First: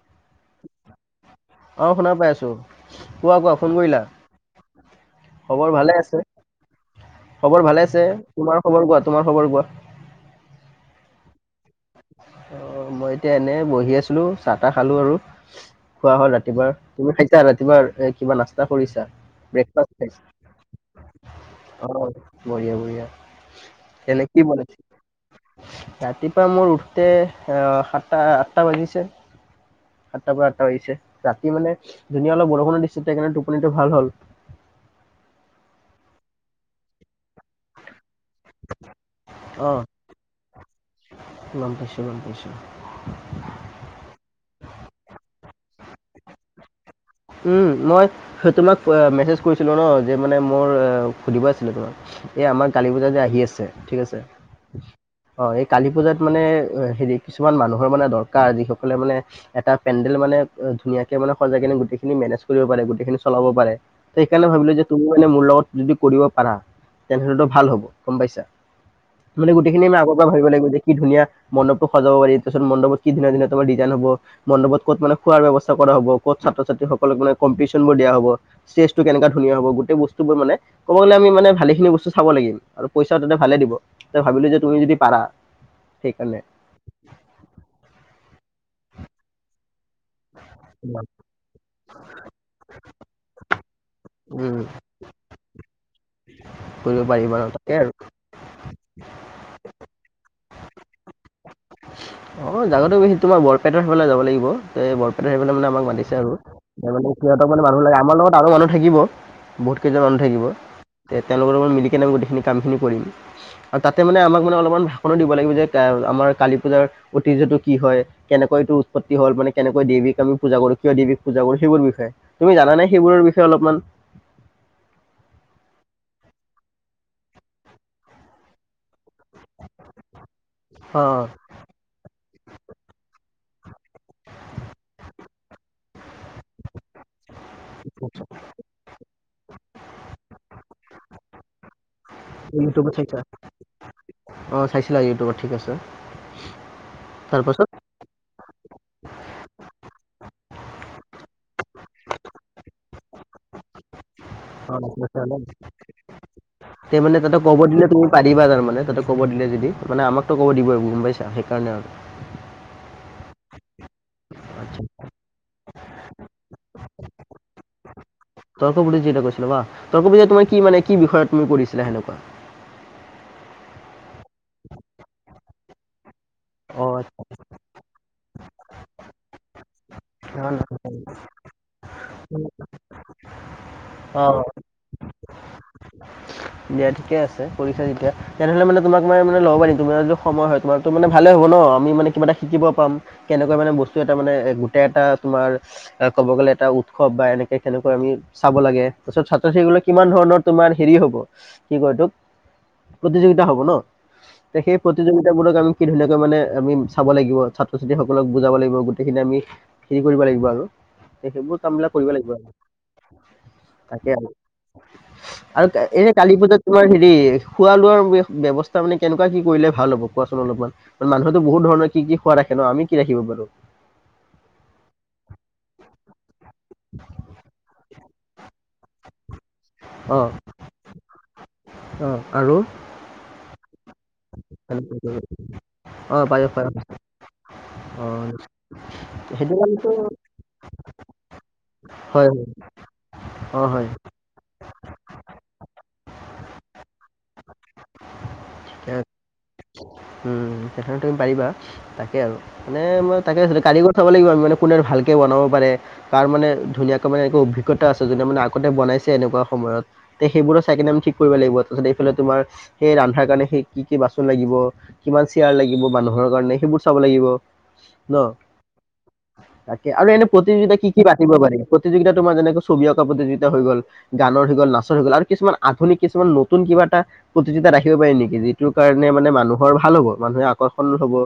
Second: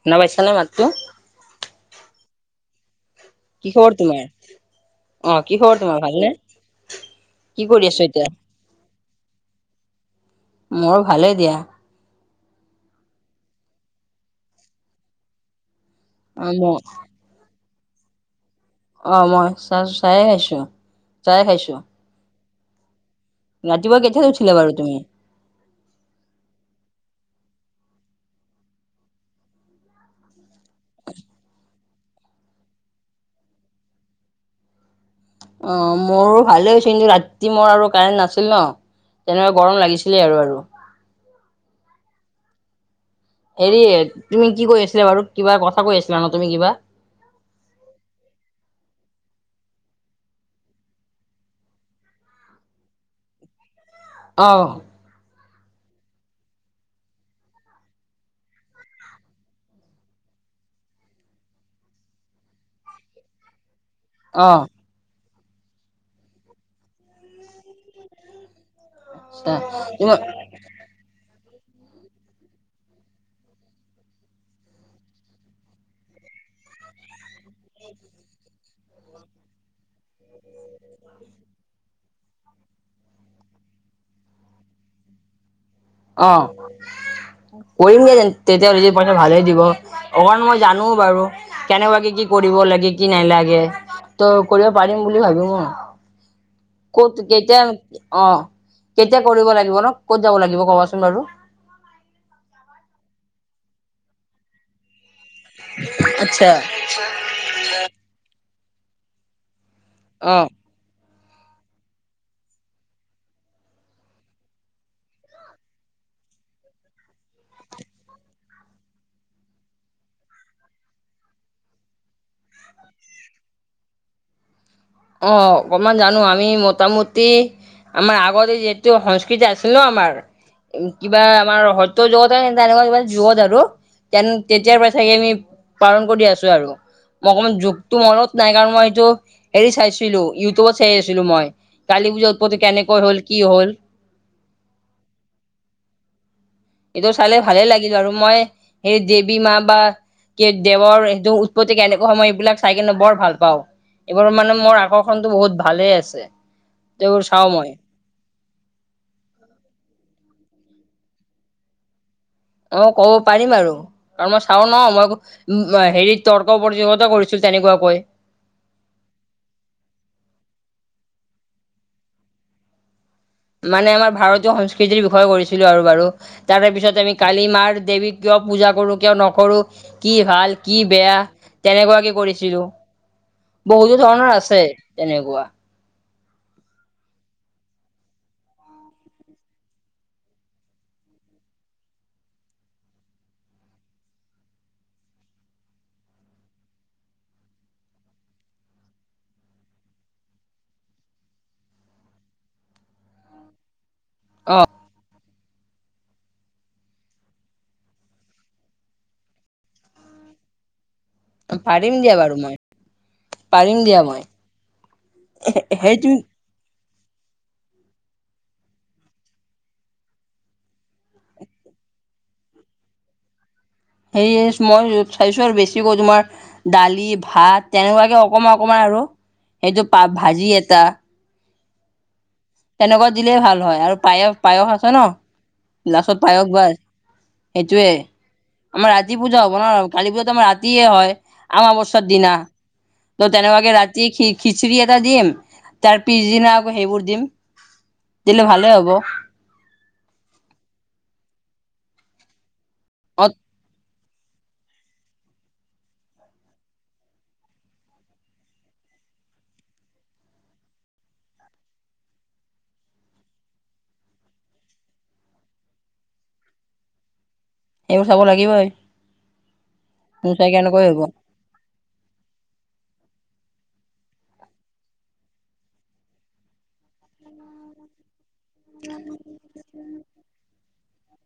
শুনা পাইছানা মাতটো? অ', শুনা পাইছোঁ। কি খবৰ তোমাৰ? অ', কি খবৰ ভালে তোমাৰ আছে ভাল নে? খবৰ ভালে আছে। তোমাৰ খবৰ কোৱা তোমাৰ খবৰ কোৱা। মৰ ভালে দিয়া। অ', মই এতিয়া এনে বহি আছিলোঁ, চাহ তা খালোঁ আৰু। খোৱা হ'ল অ ম ৰাতিপাৰ। তুমি খাইছা ৰাতিপাৰ এ, কিবা নাচ তা, কৰিছা, অ মই ব্ৰেক চাহ ফাছ খাইছ। চাহে খাইছো। চাহে খাইছো। অ', বঢ়িয়া বঢ়িয়া। ৰাতিপুৱা কেইটাত এনে কি উঠিলা বাৰু বনাইছে? তুমি? ৰাতিপা মোৰ উঠ তে আহ, সাতটা আঠটা বাজিছে। সাতটাৰ পৰা আঠটা বাজিছে। ৰাতি মানে ধুনীয়া অলপ বৰষুণ' দিছেটো সেইকাৰণে টোপনিটো ভাল হ'ল। অ', মৰো ভালে হৈছে কিন্তু ৰাতি মই আৰু কাৰেণ্ট নাচ ছিল ন' তেনে আৰু অঁ গৰম লাগিছিলে আৰু আৰু। গম পাইছোঁ, গম পাইছোঁ। হেৰি তুমি কি কৈ আছিলা বাৰু? কিবা কথা কৈ আছিলা ন' তুমি কিবা? উম, মই ধ, তোমাক আ, মেছেজ কৈছিলোঁ ন' যে মানে মোৰ আ, সুধিব আছিলে তোমাক। এই আমাৰ কালি পূজা যে আহি আছে। ঠিক আছে। অ অ', এই কালী পূজাত মানে আ, হেৰি কিছুমান মানুহৰ মানে দৰকাৰ যিসকলে মানে এটা পেণ্ডেল মান তেট, আ, ধুনীয়াকে মানে সজাইকেনে গোটেইখিনি মেনেজ কৰিব পাৰে। গোটেই খিনি চলাব পাৰে। সেইকাৰণে অ। ভাবিলোঁ যে তুমি এনে মোৰ লগত যদি কৰিব পাৰা। তেনেহ'লেটো ভাল হ'ব, গম পাইছা। মানে গোটেইখিনি আমি আগৰ তোমাৰ পৰা ভাবিব লাগিব যে কি ধুনীয়া মণ্ডপটো সজাব পাৰি। তাৰছত মণ্ডপত কি ধুনীয়া ধুনীয়া তোমাৰ ডিজাইন হ'ব। মণ্ডপত ক'ত মানে খোৱাৰ ব্যৱস্থা কৰা হ'ব ক'ত ছাত্ৰ ছাত্ৰীসকলক মানে কম্পটিশ্যন বোৰ দিয়া হ'ব। ষ্টেজটো কেনেকা ধুনীয়া হ'ব গোটে বস্তুবোৰ মানে ক'ব গ'লে আমি মানে ভালেখিনি বস্তুচ চাব' লাগিম আৰু পইচা তাতে ভালে দিব। তে ভাবিলোঁ যে তুমি যদি পাৰা। অ, সেইকাৰণে কৰিমগে তেতিয়া পই ভালেই দিব। অকমান মই জানো বাৰু কেনেকুৱাকে কি কৰিব লাগে, কি নেলাগে। তো উম কৰিব পাৰিম বুলি ভাবো মই কৰিব ক'ত পাৰিবা আৰু কেতিয়া তাকে আৰু অ কে কেতিয়া কৰিব লাগিব নো, ক'ত যাব লাগিব ক'বাচোন বাৰু। অ, জাগাটো বেছি তোমাৰ বৰপেটাৰ ফালে যাব লাগিব এ বৰ সেইফালে মানে আমাক মাতিছে আৰু আচ্ছা তাৰ মানে সিহঁতক মানে মানুহ লাগে, আমাৰ লগত আৰু মানুহ থাকিব। বহুত কেইজন মানুহ থাকিব। অ এ তেওঁলোকৰ লগত মিলিকেনে গোটেইখিনি কামখিনি কৰিম আৰু তাতে মানে আমাক মানে অলমান ভাষণো দিব লাগিব যে আমাৰ কালী পূজাৰ ঐতিহ্যটো কি হয়, কেনেকৈ এইটো উৎপত্তি হ'ল মানে কেনেকৈ দেৱীক আমি পূজা কৰো, কিয় দেৱীক পূজা কৰো সেইবোৰ বিষয়ে। তুমি জানানে সেইবোৰৰ বিষয়ে অলপমান? [inaudible] অ অকমান জানো আমি মোটামুটি আমাৰ আগতে যিটো সং স্কৃতি আছিল ন আমাৰ কিবা অঁ আমাৰ সত্য যুগতে তেনেকুৱা কিবা যুগত আৰু আৰু তেন তেতিয়াৰ পৰাই চাগে আমি পালন কৰি আছো আৰু। মোৰ অকমান যুগটো মনত নাই কাৰণ মই এইটো হেৰি চাইছিলো ইউটিউবত চাই আছিলো মই। কালী পূজা উৎপত্তি ইউটিউবত কেনেকৈ হ'ল চাইছা? কি হ'ল অ, চাইছিলা ইউটিউবত ঠিক আছে। এইটো চালে ভালেই তাৰপাছত লাগিল বাৰু মই সেই দেৱী মা বা কি দেৱৰ এইটো উৎপত্তি কেনেকৈ হ'ল মই এইবিলাক চাই কিনে বৰ ভাল পাওঁ, এইবোৰ মানে মোৰ আগৰ এতিয়া মানে এইবোৰ তাতে চাওঁ ক'ব মই দিলে তুমি পাৰিবা তাৰমা মানে তাতে ক'ব দিলে যদি মানে আমাকটো ক'ব দিবই গম পাইছা সেইকাৰণে আৰু মই ক'ব পাৰিম আৰু কাৰণ মই চাওঁ ন আচ্ছা মই উ হেৰিত তৰ্ক প্ৰতিযোগিতাটো কৰিছো তেনেকুৱাকৈ। তৰ্ক প্ৰতিযোগিতা কৰিছিলা বা তৰ্ক প্ৰতিযোগিতা তোমাৰ কি মানে কি বিষয়ত তুমি কৰিছিলা সেনেকুৱা? মানে আমাৰ ভাৰতীয় সংস্কৃতিৰ বিষয়ে কৰিছিলো আৰু বাৰু। তাৰে পিছত আমি কালি মাৰ দেৱীক কিয় পূজা কৰো, কিয় নকৰো কি ভাল, কি বেয়া তেনেকুৱাকে কৰিছিলো বহুতো অঁ ধৰণৰ অঁ আছে। তেনেকুৱা। দিয়া ঠিক আছে কৰিছা যেতিয়া, তেনেহ'লে মানে তোমাক মই মানে ল'ব পাৰিম তোমাৰটো সময় হয় তোমাৰত মানে ভালে হ'ব হ'ব ন। আমি মানে কিবা এটা শিকিব পাম, কেনেকুৱা মানে বস্তু এটা মানে গোটেই এটা তোমাৰ ক'ব গ'লে লে এটা উৎসৱ বা এনেকে কেনেকৈ আমি চাব লাগে তাৰপাছত ছাত্ৰ-ছাত্ৰীসকলৰ কিমান ধৰণৰ তোমাৰ হেৰি হ'ব কি কয় এইটোক প্ৰতিযোগিতা হ'ব ন তে অ সেই প্ৰতিযোগি শিক্ষামূলক আমি কি ধুনিয়াকে মানে আমি চাব লাগিব, ছাত্ৰ-ছাত্ৰীসকলক বুজাব লাগিব গোটেইখিনি আমি কি কৰিব লাগিব আৰু সেইবোৰ কাম বিলাক পাৰিম কৰিব দিয়া লাগিব বাৰু আৰু। মই পাৰিম দিয়া তাকে, মই আৰু সেইটো এনে কালী পূজাত তোমাৰ হেৰি খোৱা-লোৱাৰ ব্যৱস্থা মানে কেনেকুৱা কি কৰিলে ভাল হ'ব কোৱাচোন অলপমান? মানুহটো বহুত কোন ধৰণৰ কি কি খোৱা ৰাখে ন আমি কি ৰাখিব পাৰো? সেই মই চাইছো আৰু বেছিকৈ তোমাৰ দালি, ভাত তেনেকুৱাকে অকমান অকমান আৰু এইটো পা অ। ভাজি এটা অ। আৰু তেনেকুৱা দিলেই ভাল হয় আৰু পায়স পায়স আছে ন লাস্তত পায়স বা সেইটোৱে, অ আমাৰ ৰাতি পূজা সেইটো হ'ব কাৰণেতো ন' কালী পূজাতো আমাৰ ৰাতিয়ে হয়। অমাবস্যাৰ দিনা হয় হয় তো অ তেনেকুৱাকে হয়। ৰাতি খি খিচিৰি এটা দিম তাৰ পিছদিনা আকৌ সেইবোৰ দিম। দিলে ভালেই হ'ব। উম, সেইকাৰণে তুমি পাৰিবা তাকে আৰু মানে মই অ তাকে ভাবিছিলো কালি চাব লাগিব আমি মানে কোনে ভালকে বনাব পাৰে, কাৰ মানে ধুনিয়াকে মানে এইটো অভিজ্ঞতা আছে জোনে মানে আগতে বনাই আছে এনেকুৱা সময়ত তে সেইবোৰ চাই কেনে আমি ঠিক কৰিব লাগিব। এইফালে তোমাৰ সেই ৰান্ধাৰ কাৰণে সেই কি কি কি বাচন লাগিব, কিমান চেয়াৰ লাগিব মানুহৰ কাৰণে সেইবোৰ চাব লাগিব। সেইবোৰ ন চাব লাগিবই। তাকে আৰু এনে মোৰ চাগে প্ৰতিযোগিতা এনেকৈ কি হ'ব কি পাতিব পাৰি প্ৰতিযোগিতা তোমাৰ যেনেকৈ ছবি অঁকা প্ৰতিযোগি তা হৈ গ'ল, গানৰ হৈ গ'ল, নাচৰ হৈ গ'ল আৰু কিছুমান আধুনিক কিছুমান নতুন কিবা এটা প্ৰতিযোগিতা ৰাখিব পাৰি নি? যিটোৰ কাৰণে মানে মানুহৰ ভাল হ'ব, মানুহে আকৰ্ষণ হ'ব,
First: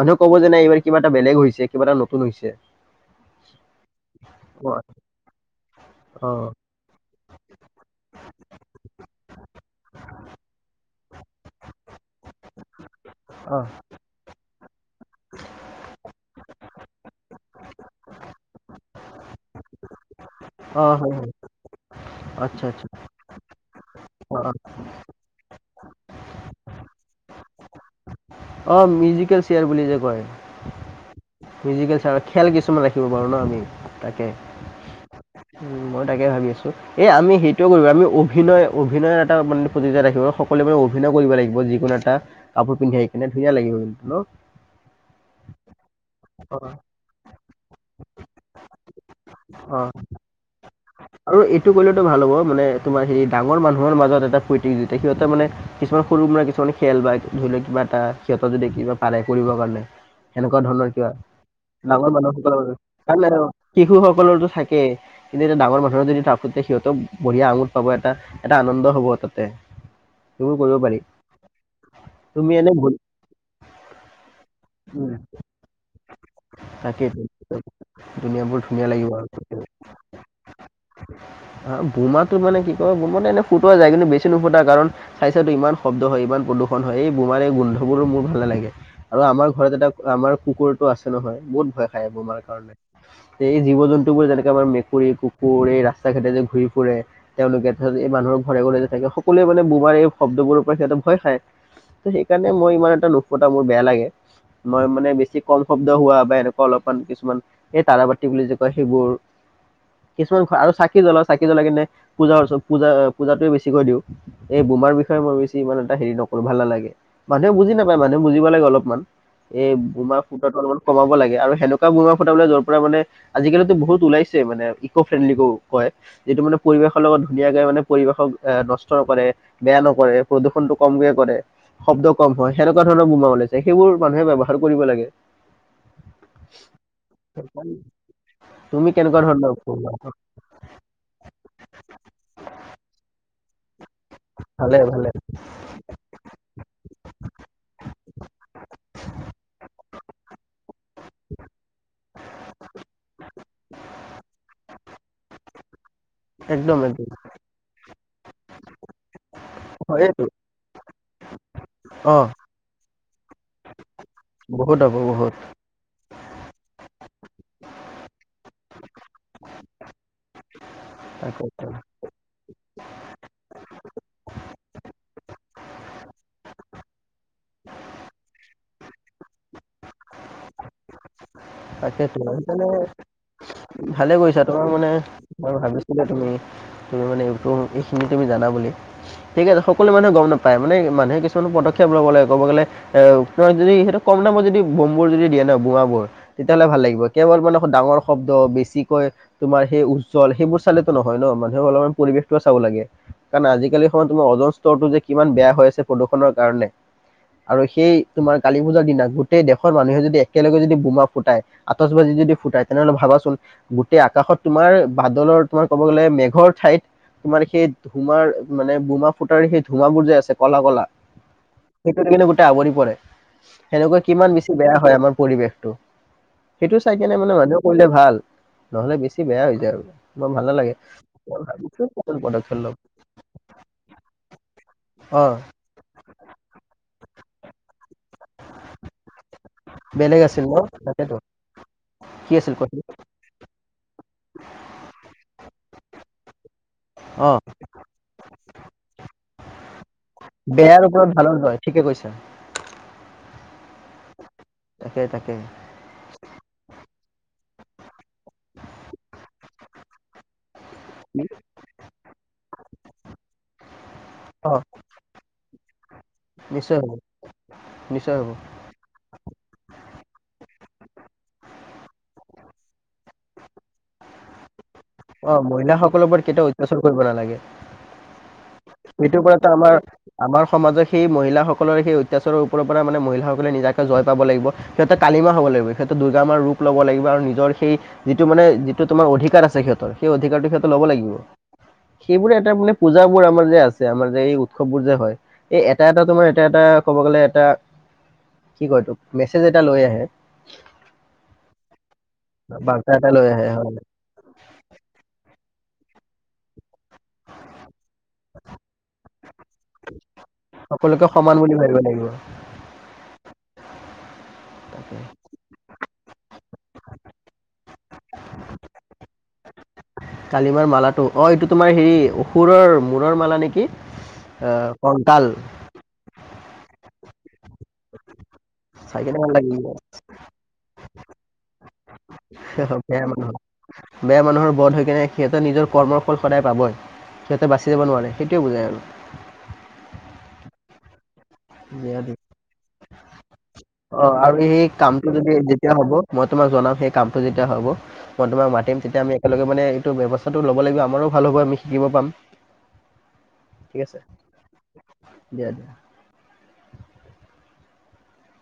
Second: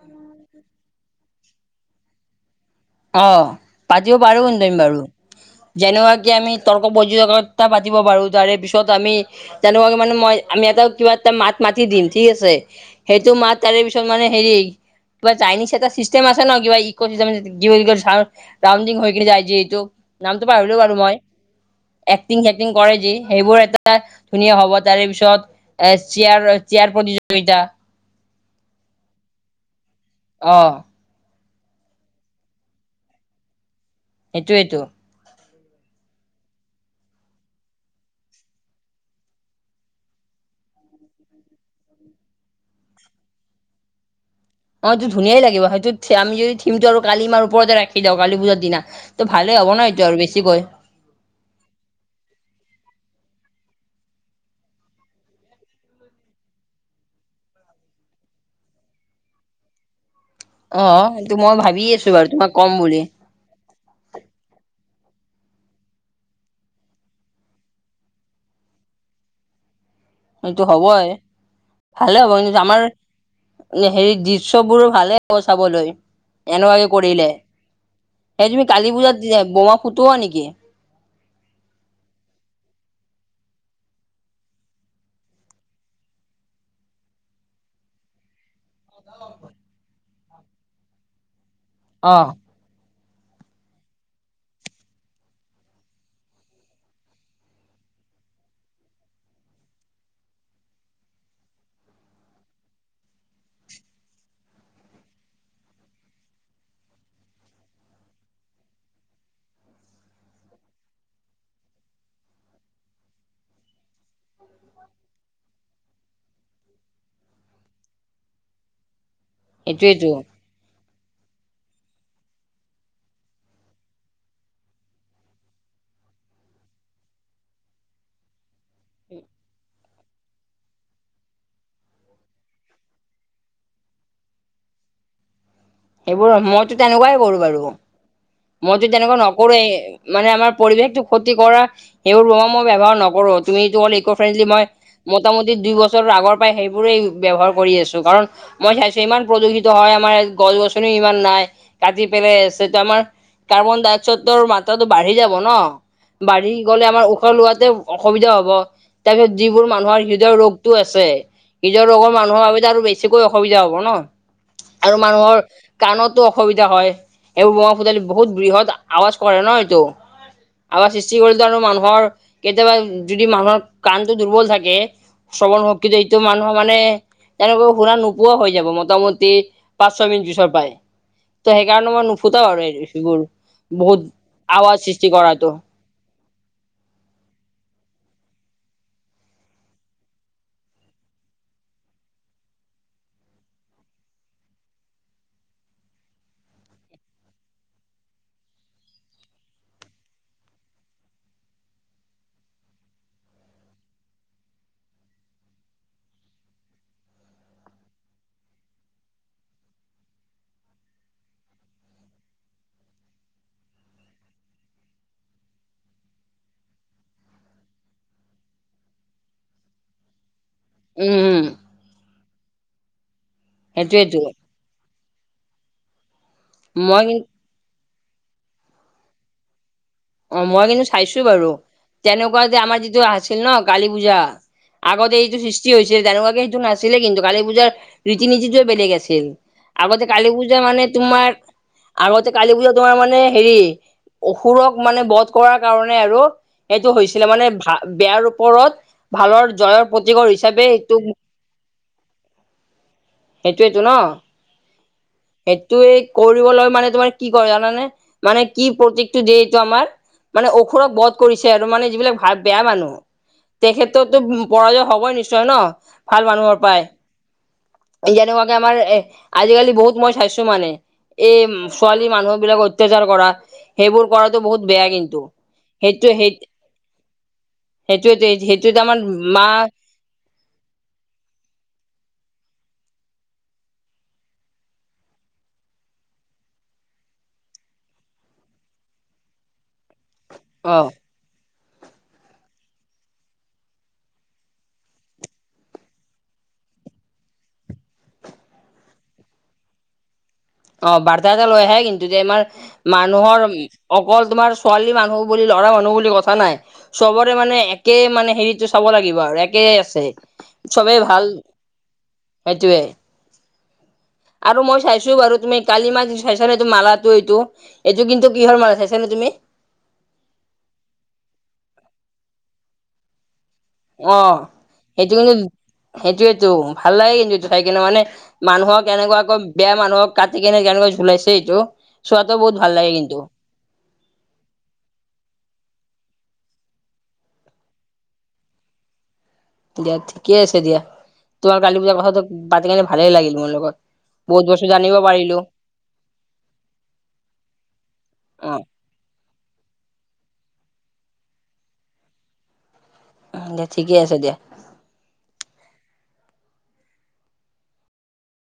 মানুহে ক'ব যেনে এইবাৰ কিবা এটা বেলেগ হৈছে, কিবা এটা নতুন হৈছে। অ' পাতিবো পাৰোঁ কিন্তু অ বাৰো। অ যেনেকুৱাকে আমি তৰ্ক প্ৰতিযোগিতা পাতিব পাৰোঁ তাৰে পিছত আমি তেনেকুৱাকে মানে মই আমি এটা কিবা এটা মাত মাতি দিম ঠিক আছে, সেইটো মাত অ তাৰে পিছত মানে হেৰি কিবা চাইনিজ এটা চিষ্টেম আছে ন' কিবা ইক'চিজম কি বুলি কয় লামদিং হৈ কিনে যাই যে এইটো, নামটো পাহৰিলোঁ অ বাৰু হয় মই। হয় এক্টিং আচ্ছা চেক্টিং আচ্ছা কৰে যি সেইবোৰ এটা অ অ ধুনীয়া হ'ব তাৰে পিছত এ, চিয়াৰ চিয়াৰ প্ৰতিযোগিতা অ' মিউজিকেল চিয়াৰ বুলি যে কয় অ'। মিউজিকেল চিয়াৰ, খেল কিছুমান ৰাখিব পাৰোঁ ন' আমি তাকে। সেইটোয়েইটো মই তাকে ভাবি আছোঁ। এই আমি সেইটোয়ে কৰিব আমি অভিনয় অভিনয় এটা মানে প্ৰতিযোগিতা ৰাখিব সকলোৱে মানে অভিনয় কৰিব লাগিব যিকোনো এটা কাপোৰ পিন্ধি আহি কেনে ধুনীয়া লাগিব কিন্তু ন'। অ' এইটো ধুনীয়াই লাগিব, সেইটো আমি যদি অঁ থিমটো আৰু কালি মাৰ ওপৰতে ৰাখি দিওঁ কালি পূজাৰ দিনা ত' ভালে যাব ন' অঁ এইটো আৰু বেছিকৈ। আৰু এইটো কৰিলেতো ভাল হ'ব মানে তোমাৰ হেৰি ডাঙৰ মানুহৰ মাজত এটা প্ৰতিযোগিতা, সিহঁতে মানে কিছুমান সৰু ল'ৰা কিছুমান খেল বা ধৰি লওক কিবা এটা সিহঁত যদি কিবা পাৰে কৰিবৰ কাৰণে। সেনেকুৱা অ ধৰণৰ কিবা, সেইটো মই ভাবি আছো ডাঙৰ বাৰু তোমাক মানুহসকলৰ ক'ম বুলি কাৰণ শিশুসকলৰো থাকেই। কিন্তু এতিয়া ডাঙৰ মানুহৰ যদি তাৰপতি সিহঁতক বঢ়িয়া আমুদ পাব এটা, এটা আনন্দ হ'ব তাতে। সেইবোৰ সেইটো কৰিব পাৰি হ'বই, ভালে হ'ব কি তুমি এনে আমাৰ হেৰি দৃশ্যবোৰ উম, ভালে হ'ব চাবলৈ এনেকুৱা তাকেই কৰিলে। এই দুনীয়াবোৰ তুমি ধুনীয়া কালি লাগিব আৰু পূজাত দেখিবলৈ। বমা ফুটোৱা নেকি? বোমাটো মানে কি কয় বোমাটো এনে ফুটোৱা যায় কিন্তু বেছি নুফুটা কাৰণ চাইচাটো ইমান শব্দ হয় ইমান প্ৰদূষণ হয়, এই বোমাৰো গোন্ধবোৰো মোৰ ভালে নালাগে আৰু আমাৰ ঘৰত এটা আমাৰ কুকুৰটো আছে নহয় বহুত ভয় খাই অ বমাৰ কাৰণে। এই জীৱ জন্তুবোৰ যেনেকে আমাৰ মেকুৰী, কুকুৰ এই ৰাস্তা ঘাটে যে ঘূৰি ফুৰে তেওঁলোকে এই মানুহৰ ঘৰে ঘৰে যে থাকে সকলোৱে মানে বোমাৰ এই শব্দবোৰৰপৰা সিহঁতে ভয় খায়। ত' সেইকাৰণে মই ইমান এটা নুফুটা, মোৰ বেয়া লাগে। মই মানে বেছি কম শব্দ হোৱা বা এনেকুৱা অলপমান কিছুমান এই তাৰাবাতি বুলি যে কয় সেইবোৰ কিছুমানৰ আৰু চাকি জ্বলা, চাকি জ্বলাই কিনে পূজাৰ পজা-পূজোটোৱে বেছিকৈ কৰি দিওঁ এই বোমাৰ বিষয়ে মই বেছি ইমান এটা হেৰি নকৰোঁ, ভাল নালাগে মানুহে বুজি নাপায়, মানুহে বুজিব লাগে অলপমান। এই সেইটোৱেইটো বোমা ফুটাটো অলপমান কমাব লাগে আৰু সেনেকুৱা বুমা ফুটাবলৈ য'ৰপৰা মানে আজিকালিতো বহুত ওলাইছে মানে ইক'ফ্ৰেণ্ডলি কয়। যিটো মানে পৰিৱেশৰ লগত ধুনীয়াকে মানে পৰিৱেশক এ, নষ্ট নকৰে, বেয়া নকৰে প্ৰদূষণটো। কমকে কৰে, শব্দ কম হয়, সেনেকুৱা ধৰণৰ বোমা ওলাইছে সেইবোৰ মানুহে ব্যৱহাৰ কৰিব লাগে। সেইবোৰ মইতো তেনেকুৱাই কৰোঁ বাৰু। মইতো তুমি তেনেকুৱা কেনেকুৱা ধৰণৰ নকৰোৱে, এই বোমা? মানে আমাৰ পৰিৱেশতো ক্ষতি কৰা সেইবোৰপৰা মই ব্যৱহাৰ নকৰোঁ। তুমিটো হ'ল ইক'ফ্ৰেণ্ডলি, মই ভালে ভালে মোটামুটি দুই বছৰ আগৰ পৰাই এইবোৰেই ব্যৱহাৰ কৰি আছোঁ কাৰণ মই চাইছোঁ ইমান প্ৰদূষিত হয়, আমাৰ ইয়াত গছ গছনিও ইমান নাই। কাজি পেলে সেইটো আমাৰ কাৰ্বন ডাই অক্সাইডৰ মাত্ৰাটো বাঢ়ি যাব ন' বাঢ়ি একদম গলে আমাৰ একদম উখা লোৱাতে অসুবিধা হ'ব, তাৰপিছত যিবোৰ মানুহৰ হয়টো হৃদয়ৰ ৰোগতটো আছে। নিজৰ ৰোগৰ অ মানুহৰ বাবে আৰু বেছিকৈ অসুবিধা হ'ব ন' বহুত হ'ব আৰু বহুত মানুহৰ কাণত টো অসুবিধা হয়, এইেইবোৰ বঙা পুতালি বহুত বৃহৎ আৱাজ কৰে ন' এইটো। আৱাজ সৃষ্টি কৰিলেতো আৰু তাকেতো মানুহৰ কেতিয়াবা যদি মানুহৰ কাণটো দুৰ্বল থাকে শ্ৰৱণ শক্তিটো এইটো মানুহৰ মানে তেনেকোৱা শুনা নোপোৱা হৈ যাব মোটামুটি পাঁচ ছয় মিনিট পিছৰ পাই। ত, সেইকাৰণে মই তাকেতো নুফুটাও আৰু সেইকাৰণে এই সেবোৰ। ভালে কৰিছা, তোমাৰ মানে মই ভাবিছিলো তুমি তুমি মানে এইখিনি তুমি জানা বুলি, ঠিক আছে সকলো মানুহে গম নাপায় মানে মানুহে কিছুমান পদক্ষেপ ল'ব লাগে কব গ'লে এ, ওপৰত যদি সেইটো কম দামত যদি বোমবোৰ যদি দিয়ে ন বোৱাবোৰ তেতিয়া তেলে ভাল লাগিব কেৱল মানে ডাঙৰ শব্দ বেছিকৈ তোমাৰ সেই উজ্জ্বল সেইবোৰ চালেতো নহয় ন, মানুহে অলপমান পৰিৱেশটোওঁ চাব লাগে কাৰণ আজি আজিকালি সময় তোমাৰ অ'জন স্তৰটো যে কিমান বেয়া হৈ আছে প্ৰদূষণৰ কাৰণে। আৰু সেই তোমাৰ কালী পূজাৰ দিনা গোটেই দেশৰ মানুহে যদি একেলগে যদি বোমা ফুটাই আটচবাদি যদি ফুটাই তেনেহ'লে ভাবাচোন গোটেই আকাশত তোমাৰ বাদলৰ তোমাৰ ক'ব গ'লে মেঘৰ ঠাইত তোমাৰ সেই ধোমাৰ মানে বোমা ফুটাৰ সেই ধোমাবোৰ যে আছে কলা কলা, উম উম সেইটো কিন্তু গোটেই আৱৰি পৰে, সেনেকুৱা সেইটোয়েতো কিমান বেছি বেয়া হয় আমাৰ পৰিৱেশটো সেইটো চাই মই কিন্তু কেনে মানে মানুহ কৰিলে ভাল নহ'লে বেছি বেয়া হৈ যায় আৰু। মোৰ ভাল অ' মই নালাগে কিন্তু চাইছো মই বাৰু ভাবিছো কোন তেনেকুৱা যে পদক্ষেপ ল'ম আমাৰ যিটো আছিল ন, কালি পূজা আগতে অ এইটো সৃষ্টি হৈছিল তেনেকুৱাকে সেইটো নাছিলে কিন্তু কালি পূজাৰ ৰীতি নীতিটোৱে বেলেগ আছিল। আগতে বেলেগ কালি আছিল ন পূজা মানে তাকেতো তোমাৰ আগতে কি কালি আছিল পূজা কোৱাচোন তোমাৰ মানে হেৰি অসুৰক মানে বধ কৰাৰ কাৰণে আৰু এইটো হৈছিলে অ মানে ভা বেয়া ৰূপ ওপৰত ভালৰ জয়ৰ প্ৰতিকৰ হিচাপে বেয়াৰ হেইটো ওপৰত ভালৰ জয় ঠিকে কৈছা সেইটোৱেইতো ন? তাকে তাকে সেইটো কৰিবলৈ মানে তোমাৰ কি কৰে জানানে মানে কি প্ৰতীকটো দিয়ে এইটো আমাৰ? মানে অসুৰক বধ কৰিছে আৰু মানে যিবিলাক ভাত বেয়া মানুহ। তেখেতৰতো অ পৰাজয় হবই নিশ্চয় ন? ভাল মানুহৰ নিশ্চয় পায় হ'ব নিশ্চয় হ'ব যেনেকুৱাকে আমাৰ এ আজিকালি বহুত মই চাইছো মানে এই ছোৱালী মানুহ বিলাকক অত্যাচাৰ কৰা সেইবোৰ কৰাতো বহুত বেয়া কিন্তু অ মহিলাসকলৰ সেইটোোৱে ওপৰত সেই কেতিয়াও অত্যাচাৰ সেইটোয় সেই সেইটোৰ পৰাতো আমাৰ আমাৰ সমাজত সেই মহিলাাসকলৰ সেই অত্যাচাৰৰ ওপৰত মানে মহিলাসকলে নিজাকে জয় প লাগিব সিহঁতে কালিমা হব লাগিব সিহঁতে দুৰ্গা ৰূপ লব লাগিব আৰু নিজৰ সেই যিটো মানে যিটো তোমাৰ অধিকাৰ আছে সিহঁতৰ সেই অধিকাৰটোো সিহঁত অ ল'ব লাগিব সেইবোৰে এটা মানে পূজা বোৰ আমাৰ যে ছে আমাৰ যে এই উৎসৱবোৰ যে হয় এই এটা এটা তোমাৰ এটা এটা ক'ব গলে এটা কি কয় তোক মেছেজ এটা লৈ আহে অ বাৰ্তা এটা লৈ আহে কিন্তু আমাৰ বাৰ্তা এটা লৈ মানুহৰ আহে হয় অকল তোমাৰ ছোৱালী মানুহ বুলি ল'ৰা মানুহ বুলি কথা নাই চবৰে মানে একে মানে হেৰিত চাব লাগিব আৰু একে আছে চবেই সকলোকে ভাল সমান বুলি ভাবিব লাগিব সেইটোৱে আৰু মই তাকে চাইছো বাৰু তুমি কালি ম চাইছ নে এইটো মালাটো এইটো এইটো কিন্তু কিহৰ মালা চাইছ নে তুমি তালিমাৰ মালাটো অ এইটো তোমাৰ হেৰি অসুৰৰ মূৰৰ মালা নেকি অ আহ সেইটো কংকাল কিন্তু সেইটোয়েইটো ভাল লাগে কিন্তু এইটো চাই কিনে মানে মানুহক চাই এনেকুৱা কেনে ভাল আকৌ লাগিল বেয়া মানুহক কাটি কেনে কেনেকৈ লাইছে এইটো চোৱাটো বহুত বেয়া ভাল লাগে কিন্তু মানুহৰ বেয়া মানুহৰ বধ হৈ কেনে সিহঁতৰ নিজৰ কৰ্মৰ ফল সদায় পাবই সিহঁতে বাচি যাব নোৱাৰে সেইটোৱে বুজায় আৰু দিয়া ঠিকে আছে দিয়া তোমাৰ গালি পূজাৰ দিয়া দিয়া। কথাটো পাতি কেনে ভালেই লাগিল মোৰ লগত অ আৰু বহুত বস্তু সেই জানিব কামটো যদি পাৰিলো যেতিয়া হব মই তোমাক জনাম সেই কামটো যেতিয়া হব মই তোমাক অ মাতিম তেতিয়া আমি তেওঁলোকে মানে এইটো ব্যৱস্থাটো ল'ব লাগিব আমাৰো ভাল হ'ব আমি শিকিব পাম উ দিয়া ঠিকে আছে দিয়া দিয়া দিয়া